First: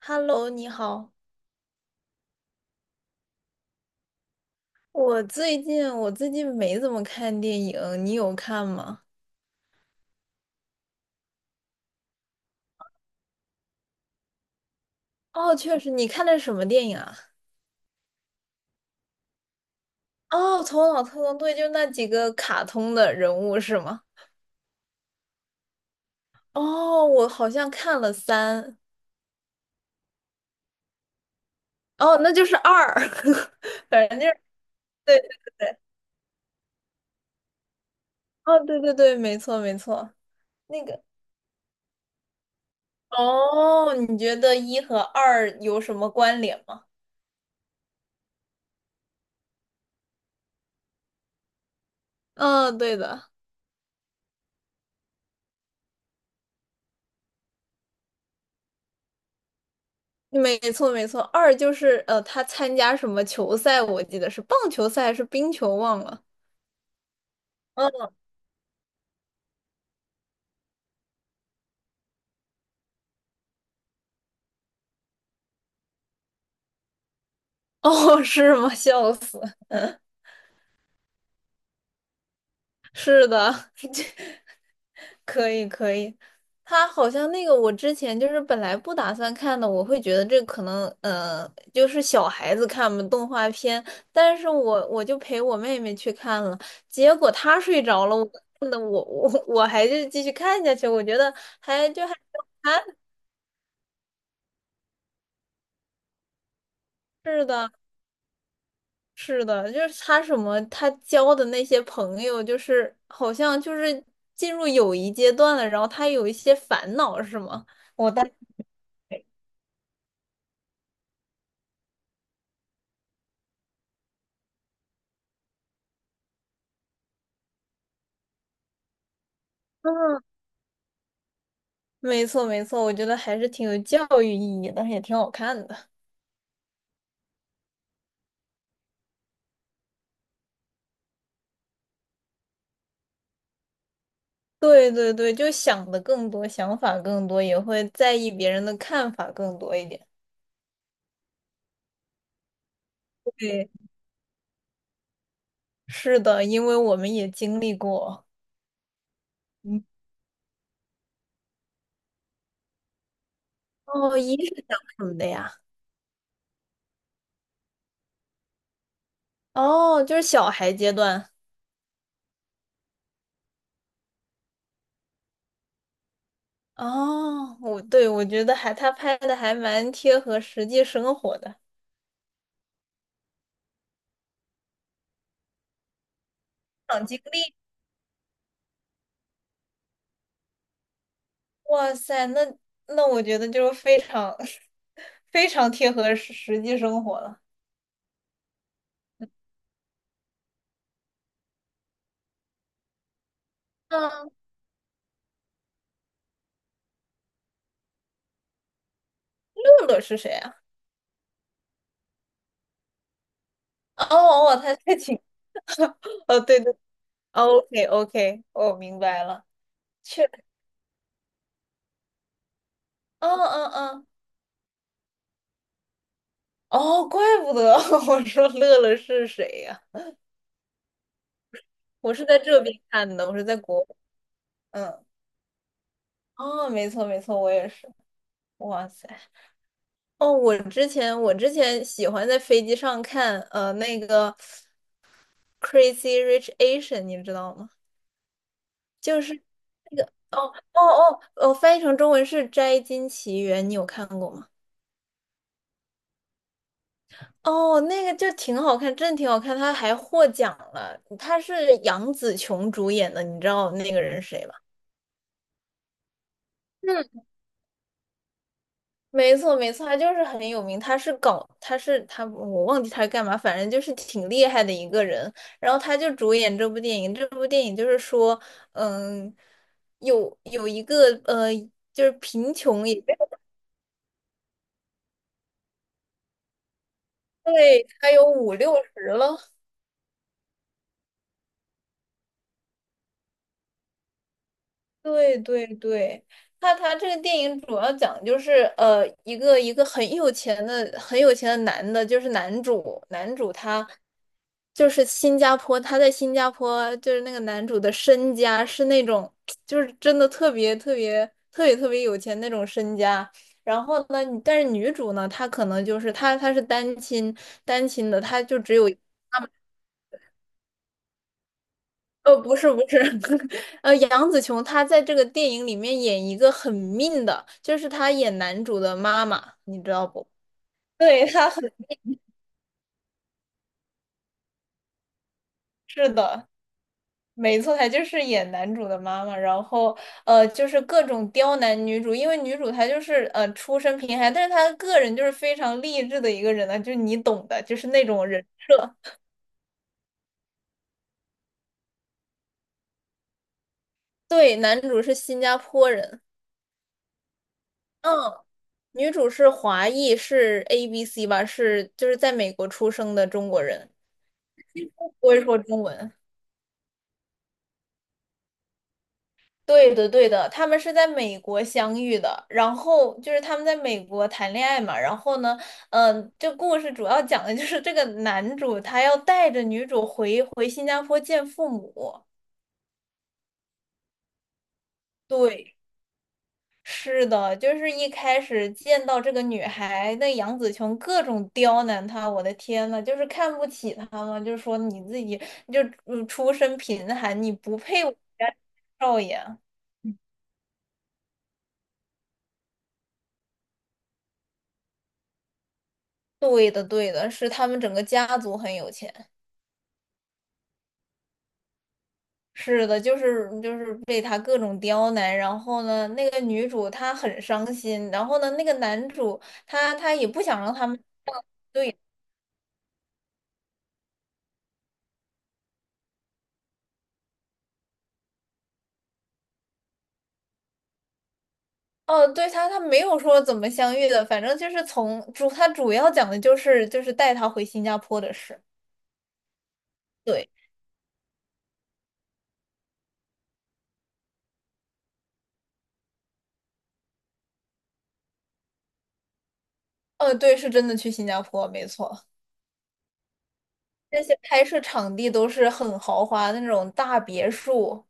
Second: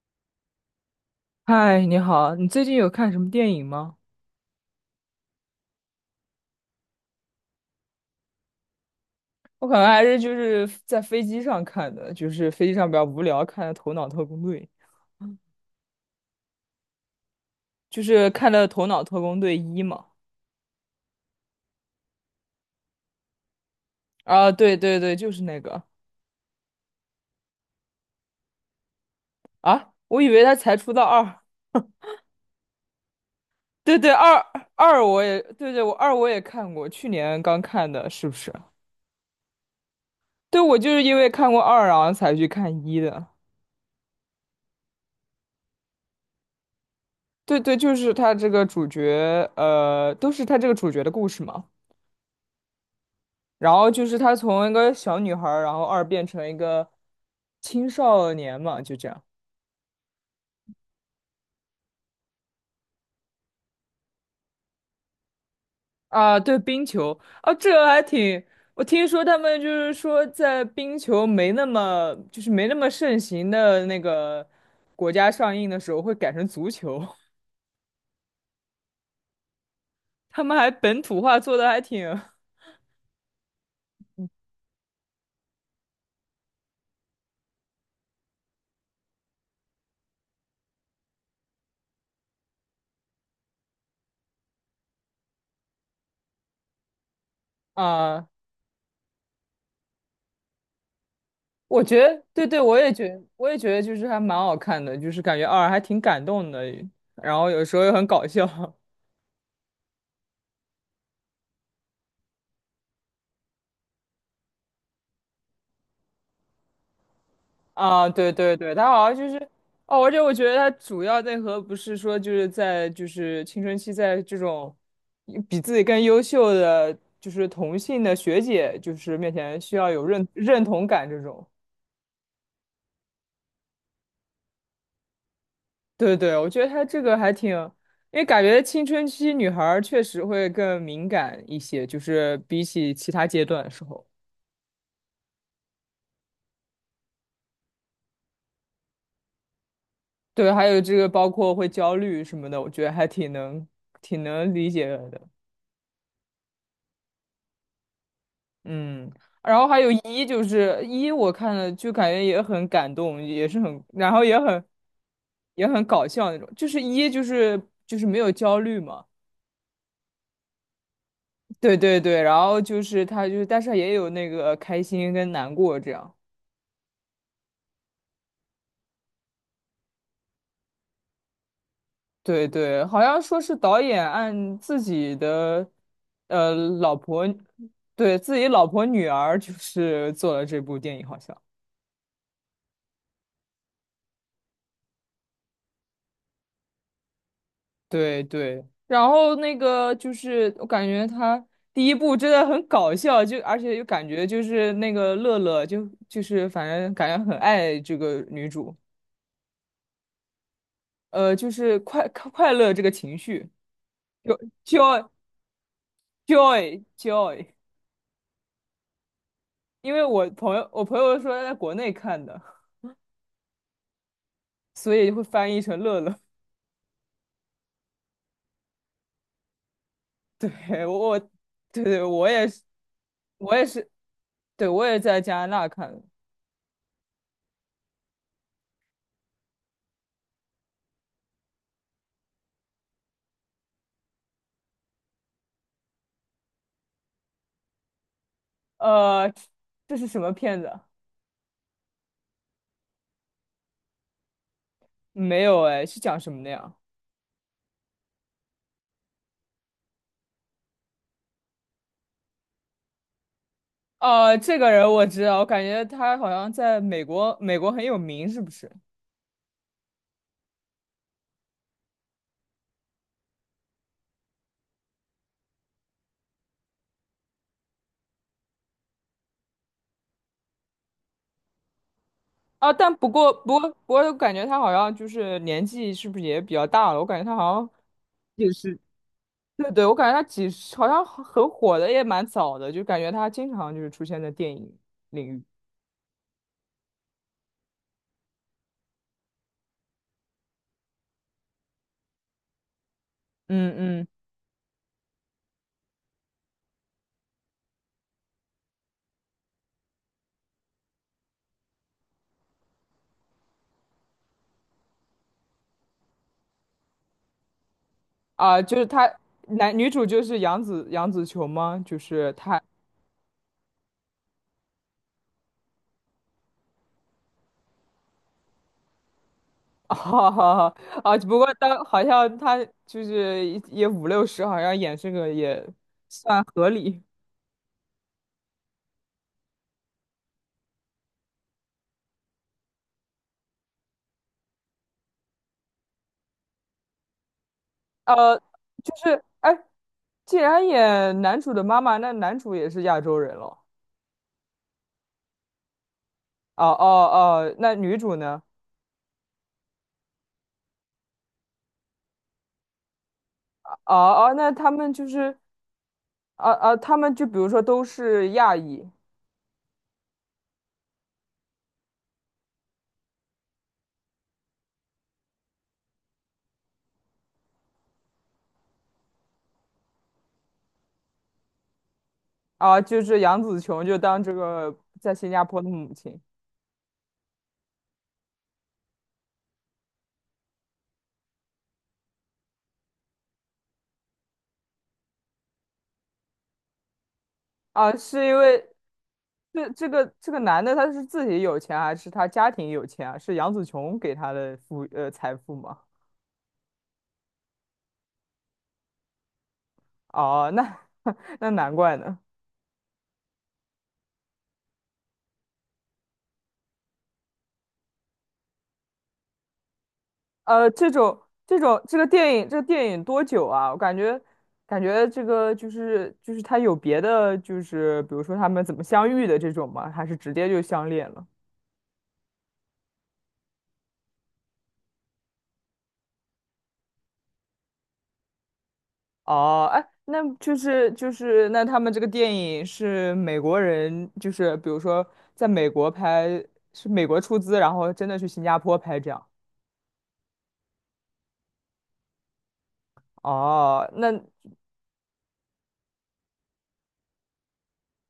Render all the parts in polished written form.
Hello，你好。嗨，你好，你最近有看什么电影吗？我最近没怎么看电影，你有看吗？我可能还是就是在飞机上看的，就是飞机上比较无聊，看的《头脑特工队》，哦，确实，你看的是什么电影啊？就是看的《头脑特工队一》嘛。哦，《头脑特工队》就那几个卡通的人物是吗？啊，对对对，就是那个。哦，我好像看了三，啊，我以为他才出到二。哦，那就是二，对反对，正就二是二对我对也，对对，对，我也看过，去年刚看的，是不是？哦，对对对，没错没错，对，我那就是个因为看过二，然后才去看一的。哦，你觉得一和二有什么关联吗？对对，就是他这个主角，都是他这个主角的故事嘛。嗯，对的。然后就是她从一个小女孩儿，然后二变成一个青少年嘛，就这样。没错没错。二就是他参加什么球赛？我记得是棒球赛还是冰球，忘了。啊，对，冰球啊，这个还嗯，挺。我听说他们就是说在冰球没那么就是没那么盛行的那个国家上映的时候，会改成足球。哦，是吗？笑死！他们还本土化做的还挺。是的，可以可以。他好像那个，我之前就是本来不打算看的，我会觉得这可能，就是小孩子看嘛，动画片。但是我就陪我妹妹去看了，结果她睡着了，我啊，看的我还是继续看下去，我觉得我还觉就还得对对，我也觉得就是还蛮好看的，就是感觉二还挺感动的，然是后有的，时候又很搞笑。是的，就是他什么，他交的那些朋友，就是好像就是进入友谊阶段了，然后他有一些烦恼，是吗？啊，我当 对对 对，他好像就是。哦，而且我觉得他主要内核不是说就是在青春期，在这种比自己更优秀的就是同性的学姐就是面前需要有嗯，认同感这种。没错没错，我觉得还是挺有教育意义的，也挺好看的。对对，我觉得他这个还挺。因为感觉青春期女孩儿确实会更敏感一些，就是比起其他阶段的时候。对对对，就想的更多，想法更多，也会在意别人的看法更多一点。对，还有这个包括会焦虑什么的，我觉得还挺能对，挺能理解的。是的，因为我们也经历过。嗯，然后还嗯，有一，就是一，我看了就感觉也很感动，也是很，然哦，后一也很是讲什么的呀？也很搞笑那种。就是一，就是没有焦虑嘛。哦，就是小孩阶段。对对对，然后就是他就是，但是也有那个开心跟难过这样。哦，我对我觉得还他拍的还蛮贴合实际生活的，对对，好像说是导演按自己的呃老长经婆，历，对自己老婆女儿就是做了这部电影，好像。哇塞，那那我觉得就是非常 非常贴合实实际生活了。对对，然后那个就是我感觉他第一部真的很搞笑，就而且又感觉嗯，就是那个乐乐就是反正感觉很爱这个女主。乐乐是谁啊？就是快乐这个情绪 哦哦，他在，joy 请哦，对对 joy joy。，OK OK，我明白了，因为我确，朋友我朋友说他在国内看的，嗯嗯嗯，所以会翻译成乐乐。哦，怪不得 我说乐乐是谁呀、对，我对对，我是我在也这是，边看的，我是我在也国，是，对，我也嗯，在加拿大看的。哦，没错没错，我也是，哇塞。哦，我之前喜欢在飞机上看那个《Crazy Rich Asian》，你知道吗？就呃，是这是什么片子哦啊？哦翻译成中文是《摘金奇缘》，你有看过吗？没有哎，是讲什么的呀？哦，那个就挺好看，真的挺好看，他还获奖了。他是杨紫琼主演的，你知道那个人是哦，谁吧？这个人我知道，我感觉他好像在美国，美国很有名，是不是？没错，没错，他就是很有名，他是搞，他是他，我忘记他是干嘛，反正就是挺厉害的一个人。然后他就主演这部电影，这部电影就是说，嗯，有一个，就是贫啊，穷但也不过，我感觉他好像就是年纪是不是也比较大了？我感觉他好像对，他有也五六是。十了，对对，我感觉他几十好像很火的也蛮早的，就感觉他经常就是出现在电影领对域。对对，他他这个电影主要讲就是一个很有钱的很有钱的男的，就是男主嗯他嗯。就是新加坡，他在新加坡就是那个男主的身家是那种就是真的特别特别特别特别有钱那种身家。然后呢，但是女主呢，她可能就是她是单亲的，她就啊，只就是有。他男女主就是杨紫琼吗？就是不他。是不是，杨紫琼她在这个电影里面演一个很命的，就是她演男主的妈妈，你 知道不？好好好。啊！对，只不她过很当好像他就是也五六十，好像演这个也是算的，合理。没错，她就是演男主的妈妈，然后就是各种刁难女主，因为女主她就是出身贫寒，但是她个人就是非常励志的一个人呢，就是你懂的，就是那种呃，人设。就是哎，既然演男主的妈妈，那男主也是亚洲人了。对，男主是新加坡人。哦哦哦，那女主嗯，呢？女主是华裔，是 ABC 吧，是就是在美国出生的中国哦人。哦，那他们就不是。会说中文。啊啊，他们就比如说都是亚裔。对的，对的，他们是在美国相遇的，然后就是他们在美国谈恋爱嘛，然后呢，嗯、这故事主要讲的就是这个男主他要带着女主回新加坡见父母。啊，就是杨紫琼就当这个在新加坡的对，母亲。是的，就是一开始见到这个女孩，那杨紫琼各种刁难她，我的天呐，就是看不起她嘛，就是说你自己就嗯出身贫寒，你不啊，配我们是因家为，少爷。这个男的他是自己有钱还是他家庭有钱啊？是杨紫琼给他的富，财富吗？对的，对的，是他们整个家族很有钱。哦，那 那难怪呢。是的，就是被他各种刁难，然后呢，那个女主她很伤心，然后呢，那个男主他他也不想呃，让他这们，种这种这个电影多久啊？我感觉这个就是他有别的就是比如说他们怎么相遇的这种吗？还是直接就相恋了？哦，对他他没有说怎么相遇的，反正就是从主他主要讲的就是带他回新加坡的事。哦，哎，那对，就是那他们这个电影是美国人，就是比如说在美国拍，是美国出资，然后真的去新加坡拍这样。对，是真的去新加坡，没错，哦，那那些拍摄场地都是很豪华的那种大别墅。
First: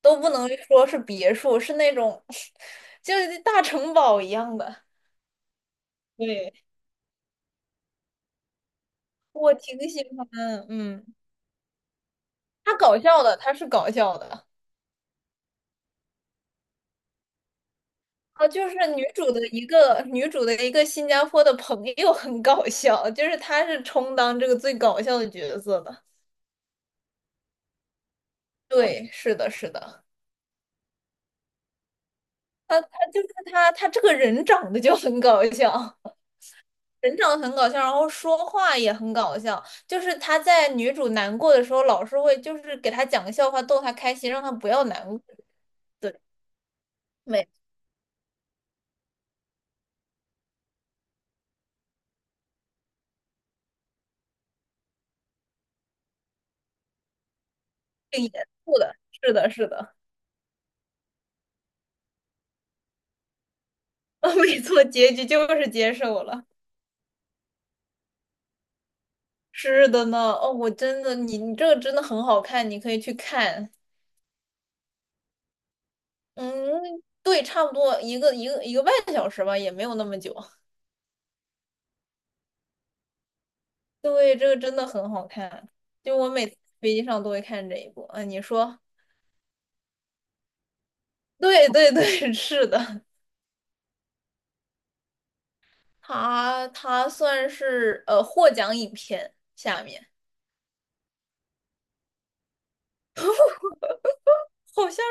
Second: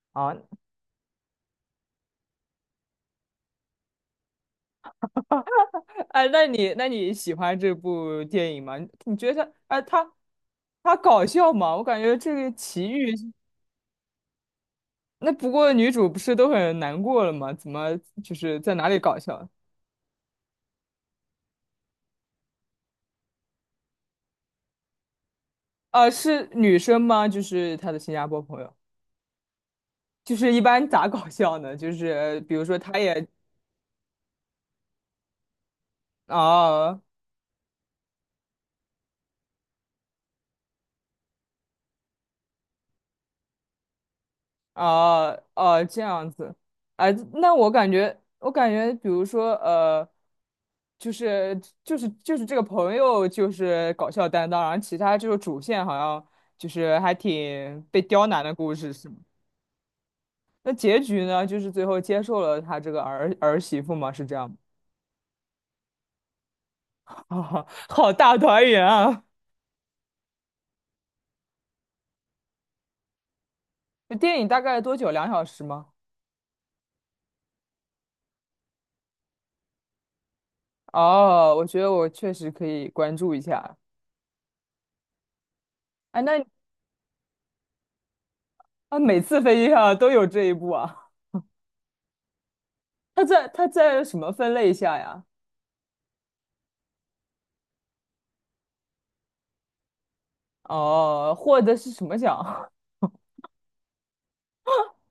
都不啊，能说是别墅，是那种 就是大城堡一样的。哎，那对，你喜欢这部电影吗？你觉得我挺哎，喜他欢，他嗯，搞笑吗？我感觉这个它奇搞遇。笑的，它是搞笑的。那不过女主不是都很难过了吗？怎么就啊，是就在是哪里女搞主的笑？一个女主的一个新加坡的朋友很搞笑，就是她是充当这个最搞笑的角色的。啊，是女生吗？就是她的新加坡朋友。对，是的，是的，就是一般咋搞笑呢？就是比如说他她就也。是她，她这个人长得就很搞笑。哦人长得很搞笑，然后说话也很搞笑。就是他在女主难过的时候，老是会就是给她讲个笑话逗她开心，让她不要难过。哦哦这对，样子。啊，那没我感觉，比如说就是这个朋友就是搞笑担当，然后其他就是主线好像就是还挺被刁难的故错事的，是吗？是的，是的，那结局呢？就是最后接受了他这个儿媳妇吗？是这 样吗？没错，结局就是接受了。啊好大团圆啊！是的呢，哦，我真的，你你这个真的很好看，你可以去看。那电影大概多久？2小时吗？嗯，对，差不多一个一个半小时吧，也没有那么久。哦，我觉得我确实可以关注一下。对，这个真的很好看，就哎，我那每次飞机上都会看这一部。啊，你说，啊，每次飞机上都有这一步啊？对对对，是的。他在什么分类下呀？它它算是获奖影片下面，哦，获得是什么奖？好像是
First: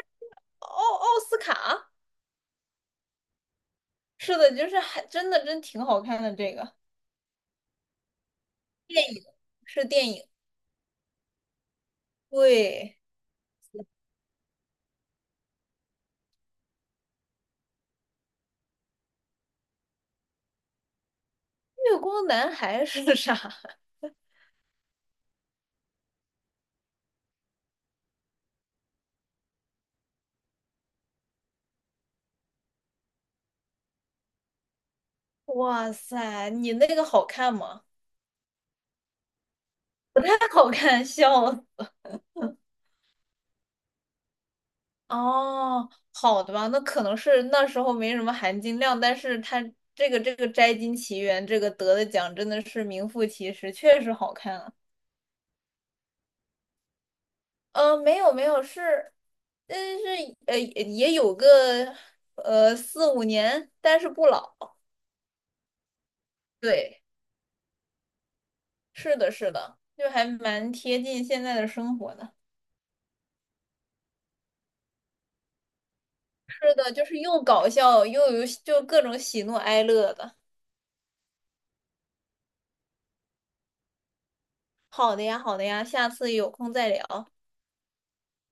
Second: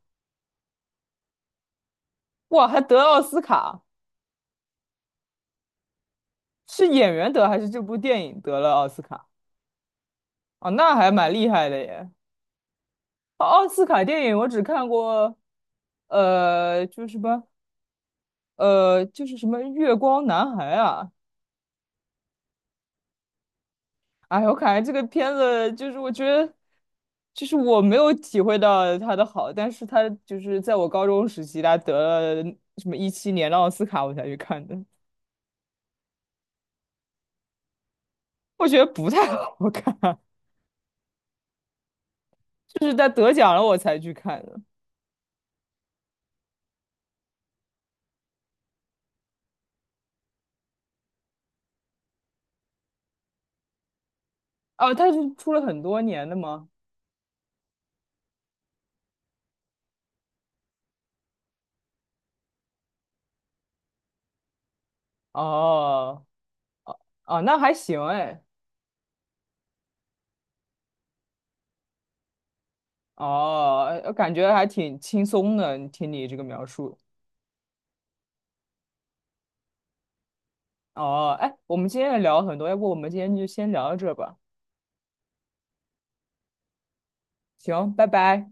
奥奥斯卡，哇，还得奥斯卡。是的，就是还真的真挺好看的。这个是演员得还是这部电影得了奥斯卡？是电影，哦，那还蛮厉害的耶。对，哦，奥斯卡电影我只看过，呃，就是什么，呃，就是什么《月光男孩》啊。《月光男孩》是啥？哎，我感觉这个片子就是我觉得，就是我没有体会到它的好，但是它就是在我高中时期，它得了什么2017年的奥斯卡，我才去看的。哇塞，你那个好看吗？我觉得不太好看。不太好看，笑了。就是它得奖了我才去看的。哦，好的吧，那可能是那时候没什么含金量，但是他这个这个《摘金奇缘》这个得的奖真的是名副其实，确实好看啊。哦，它是出了很多年的吗？没有没有，是，但是也有个四五年，但是不老。哦。对，哦，那还行哎。是的，是的，就还蛮贴近现在的生活的。哦，感觉还挺轻松的，听你这个描是的，述。就是又搞笑又有就各种喜怒哀乐的。哦，哎，我们今天也聊了很多，要不我们今天就先聊到这吧？好的呀，好的呀，下次有空再聊。行，拜拜。